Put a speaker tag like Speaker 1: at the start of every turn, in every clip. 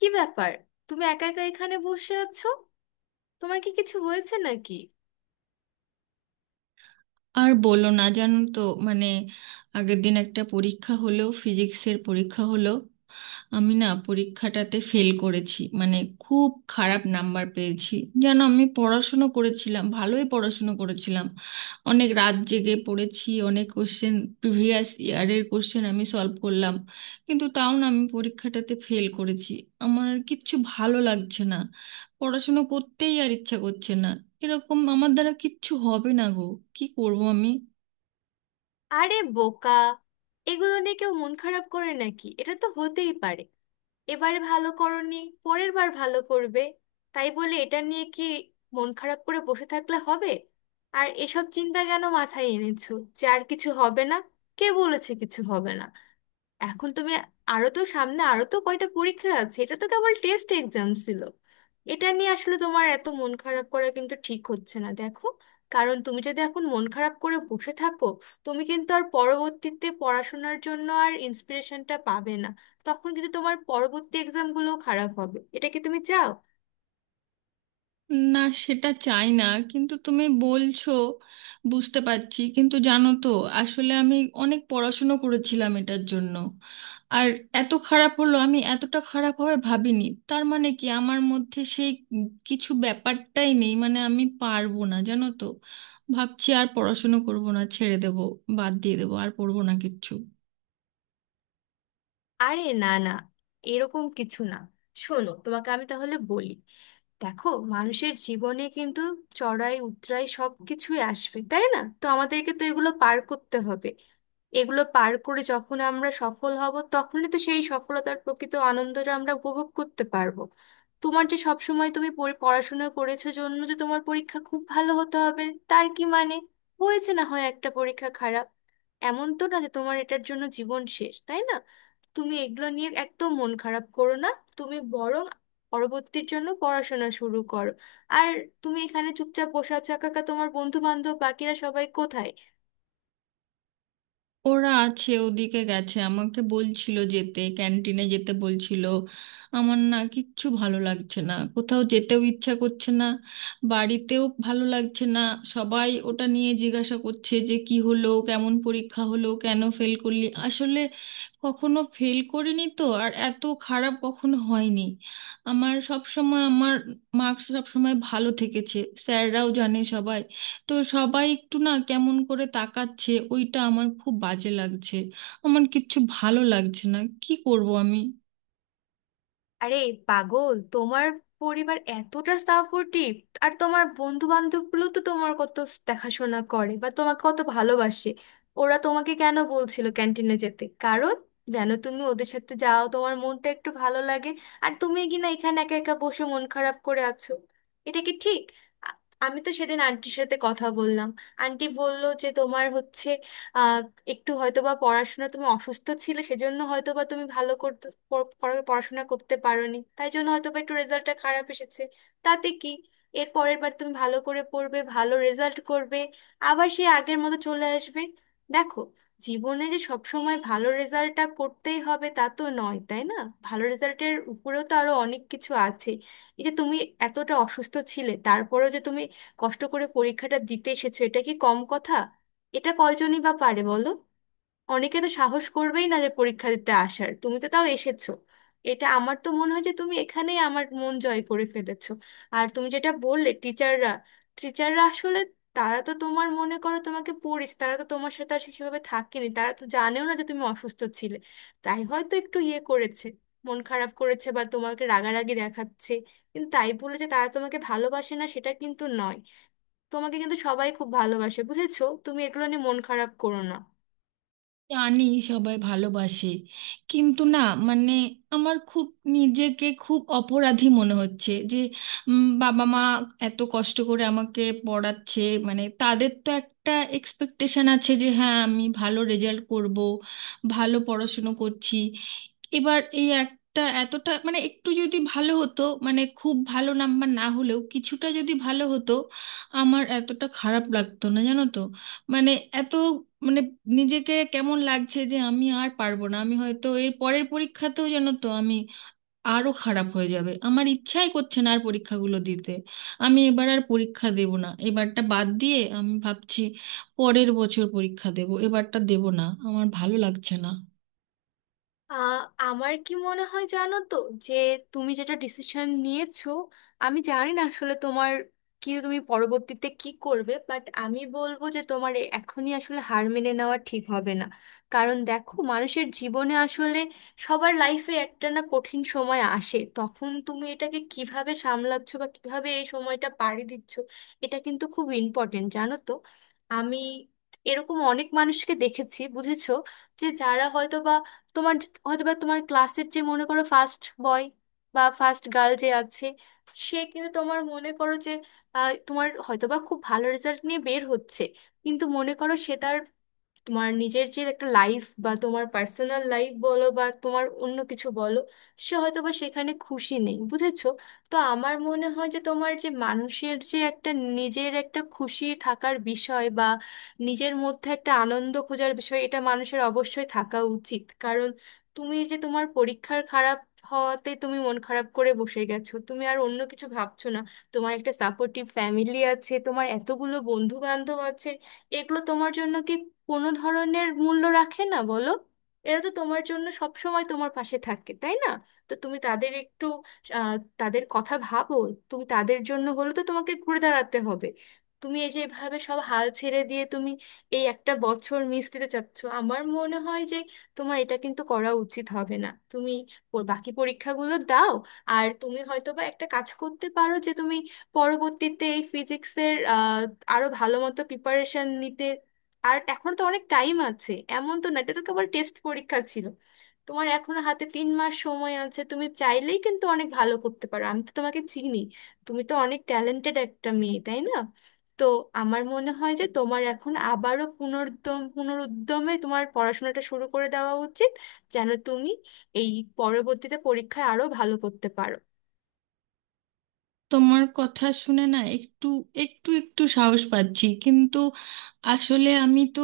Speaker 1: কি ব্যাপার? তুমি একা একা এখানে বসে আছো? তোমার কি কিছু হয়েছে নাকি?
Speaker 2: আর বলো না, জানো তো, মানে আগের দিন একটা পরীক্ষা হলো, ফিজিক্সের পরীক্ষা হলো। আমি না পরীক্ষাটাতে ফেল করেছি, মানে খুব খারাপ নাম্বার পেয়েছি। জানো, আমি পড়াশুনো করেছিলাম, ভালোই পড়াশুনো করেছিলাম, অনেক রাত জেগে পড়েছি, অনেক কোশ্চেন, প্রিভিয়াস ইয়ারের কোশ্চেন আমি সলভ করলাম, কিন্তু তাও না আমি পরীক্ষাটাতে ফেল করেছি। আমার আর কিচ্ছু ভালো লাগছে না, পড়াশুনো করতেই আর ইচ্ছা করছে না। এরকম আমার দ্বারা কিচ্ছু হবে না গো, কি করব আমি?
Speaker 1: আরে বোকা, এগুলো নিয়ে কেউ মন খারাপ করে নাকি? এটা তো হতেই পারে। এবারে ভালো করনি, পরের বার ভালো করবে। তাই বলে এটা নিয়ে কি মন খারাপ করে বসে থাকলে হবে? আর এসব চিন্তা কেন মাথায় এনেছো যে আর কিছু হবে না? কে বলেছে কিছু হবে না? এখন তুমি আরো তো সামনে, আরো তো কয়টা পরীক্ষা আছে, এটা তো কেবল টেস্ট এক্সাম ছিল। এটা নিয়ে আসলে তোমার এত মন খারাপ করা কিন্তু ঠিক হচ্ছে না, দেখো। কারণ তুমি যদি এখন মন খারাপ করে বসে থাকো, তুমি কিন্তু আর পরবর্তীতে পড়াশোনার জন্য আর ইন্সপিরেশনটা পাবে না। তখন কিন্তু তোমার পরবর্তী এক্সামগুলোও খারাপ হবে, এটা কি তুমি চাও?
Speaker 2: না, সেটা চাই না, কিন্তু তুমি বলছো, বুঝতে পারছি, কিন্তু জানো তো আসলে আমি অনেক পড়াশুনো করেছিলাম এটার জন্য, আর এত খারাপ হলো, আমি এতটা খারাপ হবে ভাবিনি। তার মানে কি আমার মধ্যে সেই কিছু ব্যাপারটাই নেই, মানে আমি পারবো না, জানো তো। ভাবছি আর পড়াশুনো করবো না, ছেড়ে দেবো, বাদ দিয়ে দেবো, আর পড়বো না কিচ্ছু।
Speaker 1: আরে না না, এরকম কিছু না। শোনো, তোমাকে আমি তাহলে বলি, দেখো, মানুষের জীবনে কিন্তু চড়াই উৎরাই সব কিছুই আসবে, তাই না? তো আমাদেরকে তো এগুলো পার করতে হবে। এগুলো পার করে যখন আমরা সফল হব, তখনই তো সেই সফলতার প্রকৃত আনন্দটা আমরা উপভোগ করতে পারবো। তোমার যে সব সময় তুমি পড়াশোনা করেছো জন্য যে তোমার পরীক্ষা খুব ভালো হতে হবে, তার কি মানে? হয়েছে না হয় একটা পরীক্ষা খারাপ, এমন তো না যে তোমার এটার জন্য জীবন শেষ, তাই না? তুমি এগুলো নিয়ে একদম মন খারাপ করো না। তুমি বরং পরবর্তীর জন্য পড়াশোনা শুরু করো। আর তুমি এখানে চুপচাপ বসে আছো একা একা, তোমার বন্ধু বান্ধব বাকিরা সবাই কোথায়?
Speaker 2: ওরা আছে, ওদিকে গেছে, আমাকে বলছিল যেতে, ক্যান্টিনে যেতে বলছিল। আমার না কিচ্ছু ভালো লাগছে না, কোথাও যেতেও ইচ্ছা করছে না, বাড়িতেও ভালো লাগছে না। সবাই ওটা নিয়ে জিজ্ঞাসা করছে যে কি হলো, কেমন পরীক্ষা হলো, কেন ফেল করলি। আসলে কখনো ফেল করিনি তো, আর এত খারাপ কখনো হয়নি। আমার সব সময় আমার মার্কস সব সময় ভালো থেকেছে, স্যাররাও জানে সবাই। তো সবাই একটু না কেমন করে তাকাচ্ছে, ওইটা আমার খুব বাজে লাগছে। আমার কিচ্ছু ভালো লাগছে না, কি করব আমি?
Speaker 1: আরে পাগল, তোমার পরিবার এতটা সাপোর্টিভ, আর তোমার বন্ধু বান্ধব গুলো তো তোমার কত দেখাশোনা করে বা তোমাকে কত ভালোবাসে। ওরা তোমাকে কেন বলছিল ক্যান্টিনে যেতে? কারণ যেন তুমি ওদের সাথে যাও, তোমার মনটা একটু ভালো লাগে। আর তুমি কিনা এখানে একা একা বসে মন খারাপ করে আছো, এটা কি ঠিক? আ- আমি তো সেদিন আন্টির সাথে কথা বললাম। আন্টি বলল যে তোমার হচ্ছে একটু হয়তোবা পড়াশোনা, তুমি অসুস্থ ছিলে সেজন্য হয়তোবা তুমি ভালো করতে পড়াশোনা করতে পারোনি, তাই জন্য হয়তোবা একটু রেজাল্টটা খারাপ এসেছে। তাতে কি? এর পরের বার তুমি ভালো করে পড়বে, ভালো রেজাল্ট করবে। আবার সে আগের মতো চলে আসবে। দেখো, জীবনে যে সব সময় ভালো রেজাল্টটা করতেই হবে তা তো নয়, তাই না? ভালো রেজাল্টের উপরেও তো আরো অনেক কিছু আছে। এই যে তুমি এতটা অসুস্থ ছিলে, তারপরেও যে তুমি কষ্ট করে পরীক্ষাটা দিতে এসেছো, এটা কি কম কথা? এটা কয়জনই বা পারে বলো? অনেকে তো সাহস করবেই না যে পরীক্ষা দিতে আসার, তুমি তো তাও এসেছো। এটা আমার তো মনে হয় যে তুমি এখানেই আমার মন জয় করে ফেলেছো। আর তুমি যেটা বললে টিচাররা টিচাররা আসলে তারা তো তোমার, মনে করো, তোমাকে পড়িয়েছে, তারা তো তোমার সাথে আর সেভাবে থাকেনি, তারা তো জানেও না যে তুমি অসুস্থ ছিলে। তাই হয়তো একটু ইয়ে করেছে, মন খারাপ করেছে বা তোমাকে রাগারাগি দেখাচ্ছে। কিন্তু তাই বলে যে তারা তোমাকে ভালোবাসে না সেটা কিন্তু নয়। তোমাকে কিন্তু সবাই খুব ভালোবাসে, বুঝেছো? তুমি এগুলো নিয়ে মন খারাপ করো না।
Speaker 2: জানি, সবাই ভালোবাসে, কিন্তু না, মানে আমার খুব নিজেকে খুব অপরাধী মনে হচ্ছে যে বাবা মা এত কষ্ট করে আমাকে পড়াচ্ছে। মানে তাদের তো একটা এক্সপেকটেশন আছে যে হ্যাঁ আমি ভালো রেজাল্ট করব, ভালো পড়াশুনো করছি। এবার এই একটা এতটা, মানে একটু যদি ভালো হতো, মানে খুব ভালো নাম্বার না হলেও কিছুটা যদি ভালো হতো, আমার এতটা খারাপ লাগতো না, জানো তো। মানে এত, মানে নিজেকে কেমন লাগছে যে আমি আর পারবো না, আমি হয়তো এর পরের পরীক্ষাতেও যেন তো আমি আরো খারাপ হয়ে যাবে। আমার ইচ্ছাই করছে না আর পরীক্ষাগুলো দিতে। আমি এবার আর পরীক্ষা দেব না, এবারটা বাদ দিয়ে আমি ভাবছি পরের বছর পরীক্ষা দেব, এবারটা দেব না, আমার ভালো লাগছে না।
Speaker 1: আহ, আমার কি মনে হয় জানো তো, যে তুমি যেটা ডিসিশন নিয়েছো, আমি জানি না আসলে তোমার কি, তুমি পরবর্তীতে কি করবে, বাট আমি বলবো যে তোমার এখনই আসলে হার মেনে নেওয়া ঠিক হবে না। কারণ দেখো, মানুষের জীবনে আসলে সবার লাইফে একটা না কঠিন সময় আসে, তখন তুমি এটাকে কিভাবে সামলাচ্ছ বা কিভাবে এই সময়টা পাড়ি দিচ্ছ, এটা কিন্তু খুব ইম্পর্টেন্ট, জানো তো? আমি এরকম অনেক মানুষকে দেখেছি, বুঝেছো, যে যারা হয়তো বা তোমার হয়তোবা তোমার ক্লাসের যে, মনে করো, ফার্স্ট বয় বা ফার্স্ট গার্ল যে আছে, সে কিন্তু তোমার, মনে করো যে তোমার হয়তোবা খুব ভালো রেজাল্ট নিয়ে বের হচ্ছে, কিন্তু মনে করো সে তার তোমার নিজের যে একটা লাইফ বা তোমার পার্সোনাল লাইফ বলো বা তোমার অন্য কিছু বলো, সে হয়তো বা সেখানে খুশি নেই, বুঝেছো? তো আমার মনে হয় যে তোমার যে মানুষের যে একটা নিজের একটা খুশি থাকার বিষয় বা নিজের মধ্যে একটা আনন্দ খোঁজার বিষয়, এটা মানুষের অবশ্যই থাকা উচিত। কারণ তুমি যে তোমার পরীক্ষার খারাপ হওয়াতে তুমি মন খারাপ করে বসে গেছো, তুমি আর অন্য কিছু ভাবছো না। তোমার একটা সাপোর্টিভ ফ্যামিলি আছে, তোমার এতগুলো বন্ধু বান্ধব আছে, এগুলো তোমার জন্য কি কোনো ধরনের মূল্য রাখে না বলো? এরা তো তোমার জন্য সব সময় তোমার পাশে থাকে, তাই না? তো তুমি তাদের একটু আহ, তাদের কথা ভাবো। তুমি তাদের জন্য হলে তো তোমাকে ঘুরে দাঁড়াতে হবে। তুমি এই যে এভাবে সব হাল ছেড়ে দিয়ে তুমি এই একটা বছর মিস দিতে চাচ্ছ, আমার মনে হয় যে তোমার এটা কিন্তু করা উচিত হবে না। তুমি ওর বাকি পরীক্ষাগুলো দাও। আর তুমি হয়তো বা একটা কাজ করতে পারো যে তুমি পরবর্তীতে এই ফিজিক্সের আরো ভালো মতো প্রিপারেশন নিতে। আর এখন তো অনেক টাইম আছে, এমন তো না, এটা তো কেবল টেস্ট পরীক্ষা ছিল। তোমার এখনো হাতে 3 মাস সময় আছে, তুমি চাইলেই কিন্তু অনেক ভালো করতে পারো। আমি তো তোমাকে চিনি, তুমি তো অনেক ট্যালেন্টেড একটা মেয়ে, তাই না? তো আমার মনে হয় যে তোমার এখন আবারও পুনরুদ্যমে তোমার পড়াশোনাটা শুরু করে দেওয়া উচিত, যেন তুমি এই পরবর্তীতে পরীক্ষায় আরো ভালো করতে পারো।
Speaker 2: তোমার কথা শুনে না একটু, একটু একটু সাহস পাচ্ছি, কিন্তু আসলে আমি তো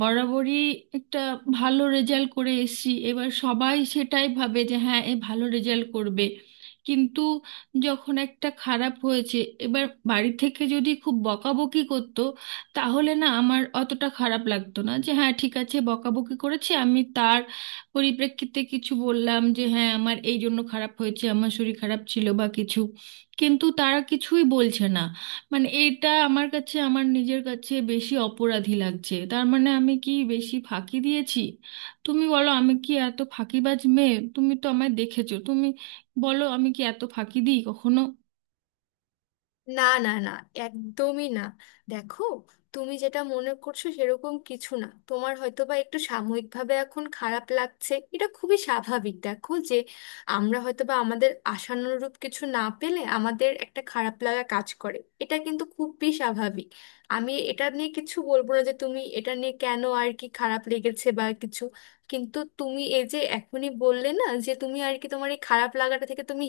Speaker 2: বরাবরই একটা ভালো রেজাল্ট করে এসেছি, এবার সবাই সেটাই ভাবে যে হ্যাঁ এ ভালো রেজাল্ট করবে। কিন্তু যখন একটা খারাপ হয়েছে এবার, বাড়ি থেকে যদি খুব বকাবকি করতো, তাহলে না আমার অতটা খারাপ লাগতো না, যে হ্যাঁ ঠিক আছে বকাবকি করেছে, আমি তার পরিপ্রেক্ষিতে কিছু বললাম যে হ্যাঁ আমার এই জন্য খারাপ হয়েছে, আমার শরীর খারাপ ছিল বা কিছু। কিন্তু তারা কিছুই বলছে না, মানে এটা আমার কাছে, আমার নিজের কাছে বেশি অপরাধী লাগছে। তার মানে আমি কি বেশি ফাঁকি দিয়েছি? তুমি বলো, আমি কি এত ফাঁকিবাজ মেয়ে? তুমি তো আমায় দেখেছো, তুমি বলো, আমি কি এত ফাঁকি দিই কখনো?
Speaker 1: না না না, একদমই না। দেখো, তুমি যেটা মনে করছো সেরকম কিছু না। তোমার হয়তো বা একটু সাময়িকভাবে এখন খারাপ লাগছে, এটা খুবই স্বাভাবিক। দেখো, যে আমরা হয়তো বা আমাদের আশানুরূপ কিছু না পেলে আমাদের একটা খারাপ লাগা কাজ করে, এটা কিন্তু খুবই স্বাভাবিক। আমি এটা নিয়ে কিছু বলবো না যে তুমি এটা নিয়ে কেন আর কি খারাপ লেগেছে বা কিছু। কিন্তু তুমি এই যে এখনই বললে না যে তুমি আর কি, তোমার এই খারাপ লাগাটা থেকে তুমি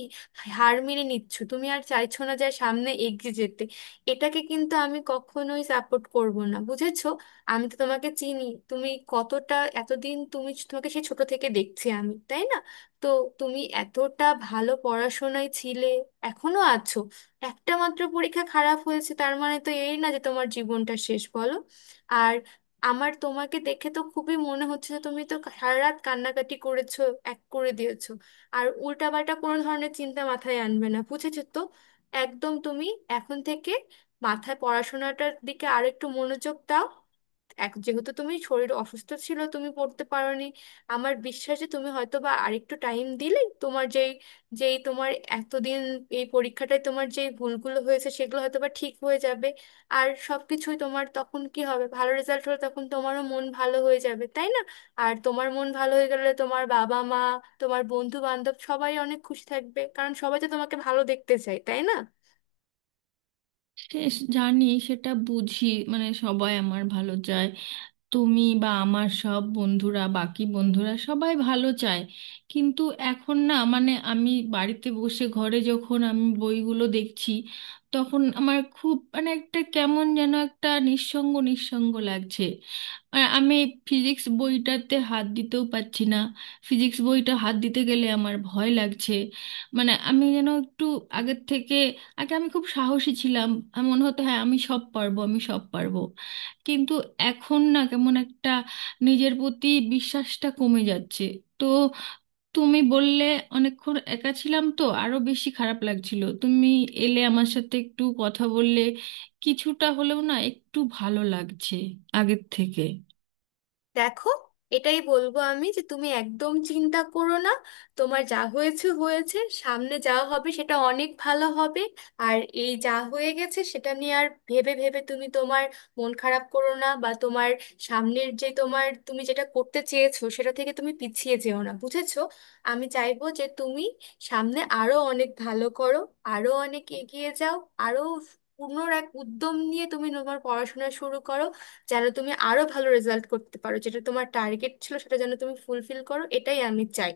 Speaker 1: হার মেনে নিচ্ছ, তুমি আর চাইছো না যে সামনে এগিয়ে যেতে, এটাকে কিন্তু আমি কখনোই সাপোর্ট করব না, বুঝেছো? আমি তো তোমাকে চিনি তুমি কতটা, এতদিন তুমি তোমাকে সেই ছোট থেকে দেখছি আমি, তাই না? তো তুমি এতটা ভালো পড়াশোনায় ছিলে, এখনো আছো। একটা মাত্র পরীক্ষা খারাপ হয়েছে, তার মানে তো এই না যে তোমার জীবনটা শেষ, বলো? আর আমার তোমাকে দেখে তো খুবই মনে হচ্ছে যে তুমি তো সারা রাত কান্নাকাটি করেছো, এক করে দিয়েছো। আর উল্টাপাল্টা কোনো ধরনের চিন্তা মাথায় আনবে না, বুঝেছো তো? একদম তুমি এখন থেকে মাথায় পড়াশোনাটার দিকে আরেকটু মনোযোগ দাও। এক যেহেতু তুমি শরীর অসুস্থ ছিল তুমি পড়তে পারোনি, আমার বিশ্বাস যে তুমি হয়তো বা আরেকটু টাইম দিলে তোমার যেই যেই তোমার এতদিন এই পরীক্ষাটায় তোমার যে ভুলগুলো হয়েছে সেগুলো হয়তো বা ঠিক হয়ে যাবে। আর সবকিছুই তোমার তখন কি হবে, ভালো রেজাল্ট হলে তখন তোমারও মন ভালো হয়ে যাবে, তাই না? আর তোমার মন ভালো হয়ে গেলে তোমার বাবা মা, তোমার বন্ধু বান্ধব সবাই অনেক খুশি থাকবে, কারণ সবাই তো তোমাকে ভালো দেখতে চায়, তাই না?
Speaker 2: সে, জানি সেটা বুঝি, মানে সবাই আমার ভালো চায়, তুমি বা আমার সব বন্ধুরা, বাকি বন্ধুরা সবাই ভালো চায়। কিন্তু এখন না, মানে আমি বাড়িতে বসে ঘরে যখন আমি বইগুলো দেখছি, তখন আমার খুব, মানে একটা কেমন যেন একটা নিঃসঙ্গ নিঃসঙ্গ লাগছে। আর আমি ফিজিক্স বইটাতে হাত দিতেও পারছি না, ফিজিক্স বইটা হাত দিতে গেলে আমার ভয় লাগছে। মানে আমি যেন একটু আগের থেকে, আগে আমি খুব সাহসী ছিলাম, আমার মনে হতো হ্যাঁ আমি সব পারবো, আমি সব পারবো। কিন্তু এখন না কেমন একটা নিজের প্রতি বিশ্বাসটা কমে যাচ্ছে। তো তুমি বললে, অনেকক্ষণ একা ছিলাম তো আরো বেশি খারাপ লাগছিল, তুমি এলে, আমার সাথে একটু কথা বললে, কিছুটা হলেও না একটু ভালো লাগছে আগের থেকে।
Speaker 1: দেখো, এটাই বলবো আমি যে তুমি একদম চিন্তা করো না। তোমার যা হয়েছে হয়েছে, সামনে যা হবে সেটা অনেক ভালো হবে। আর এই যা হয়ে গেছে সেটা নিয়ে আর ভেবে ভেবে তুমি তোমার মন খারাপ করো না, বা তোমার সামনের যে তোমার তুমি যেটা করতে চেয়েছো সেটা থেকে তুমি পিছিয়ে যেও না, বুঝেছো? আমি চাইবো যে তুমি সামনে আরো অনেক ভালো করো, আরো অনেক এগিয়ে যাও, আরো পূর্ণ এক উদ্যম নিয়ে তুমি তোমার পড়াশোনা শুরু করো, যেন তুমি আরো ভালো রেজাল্ট করতে পারো, যেটা তোমার টার্গেট ছিল সেটা যেন তুমি ফুলফিল করো, এটাই আমি চাই।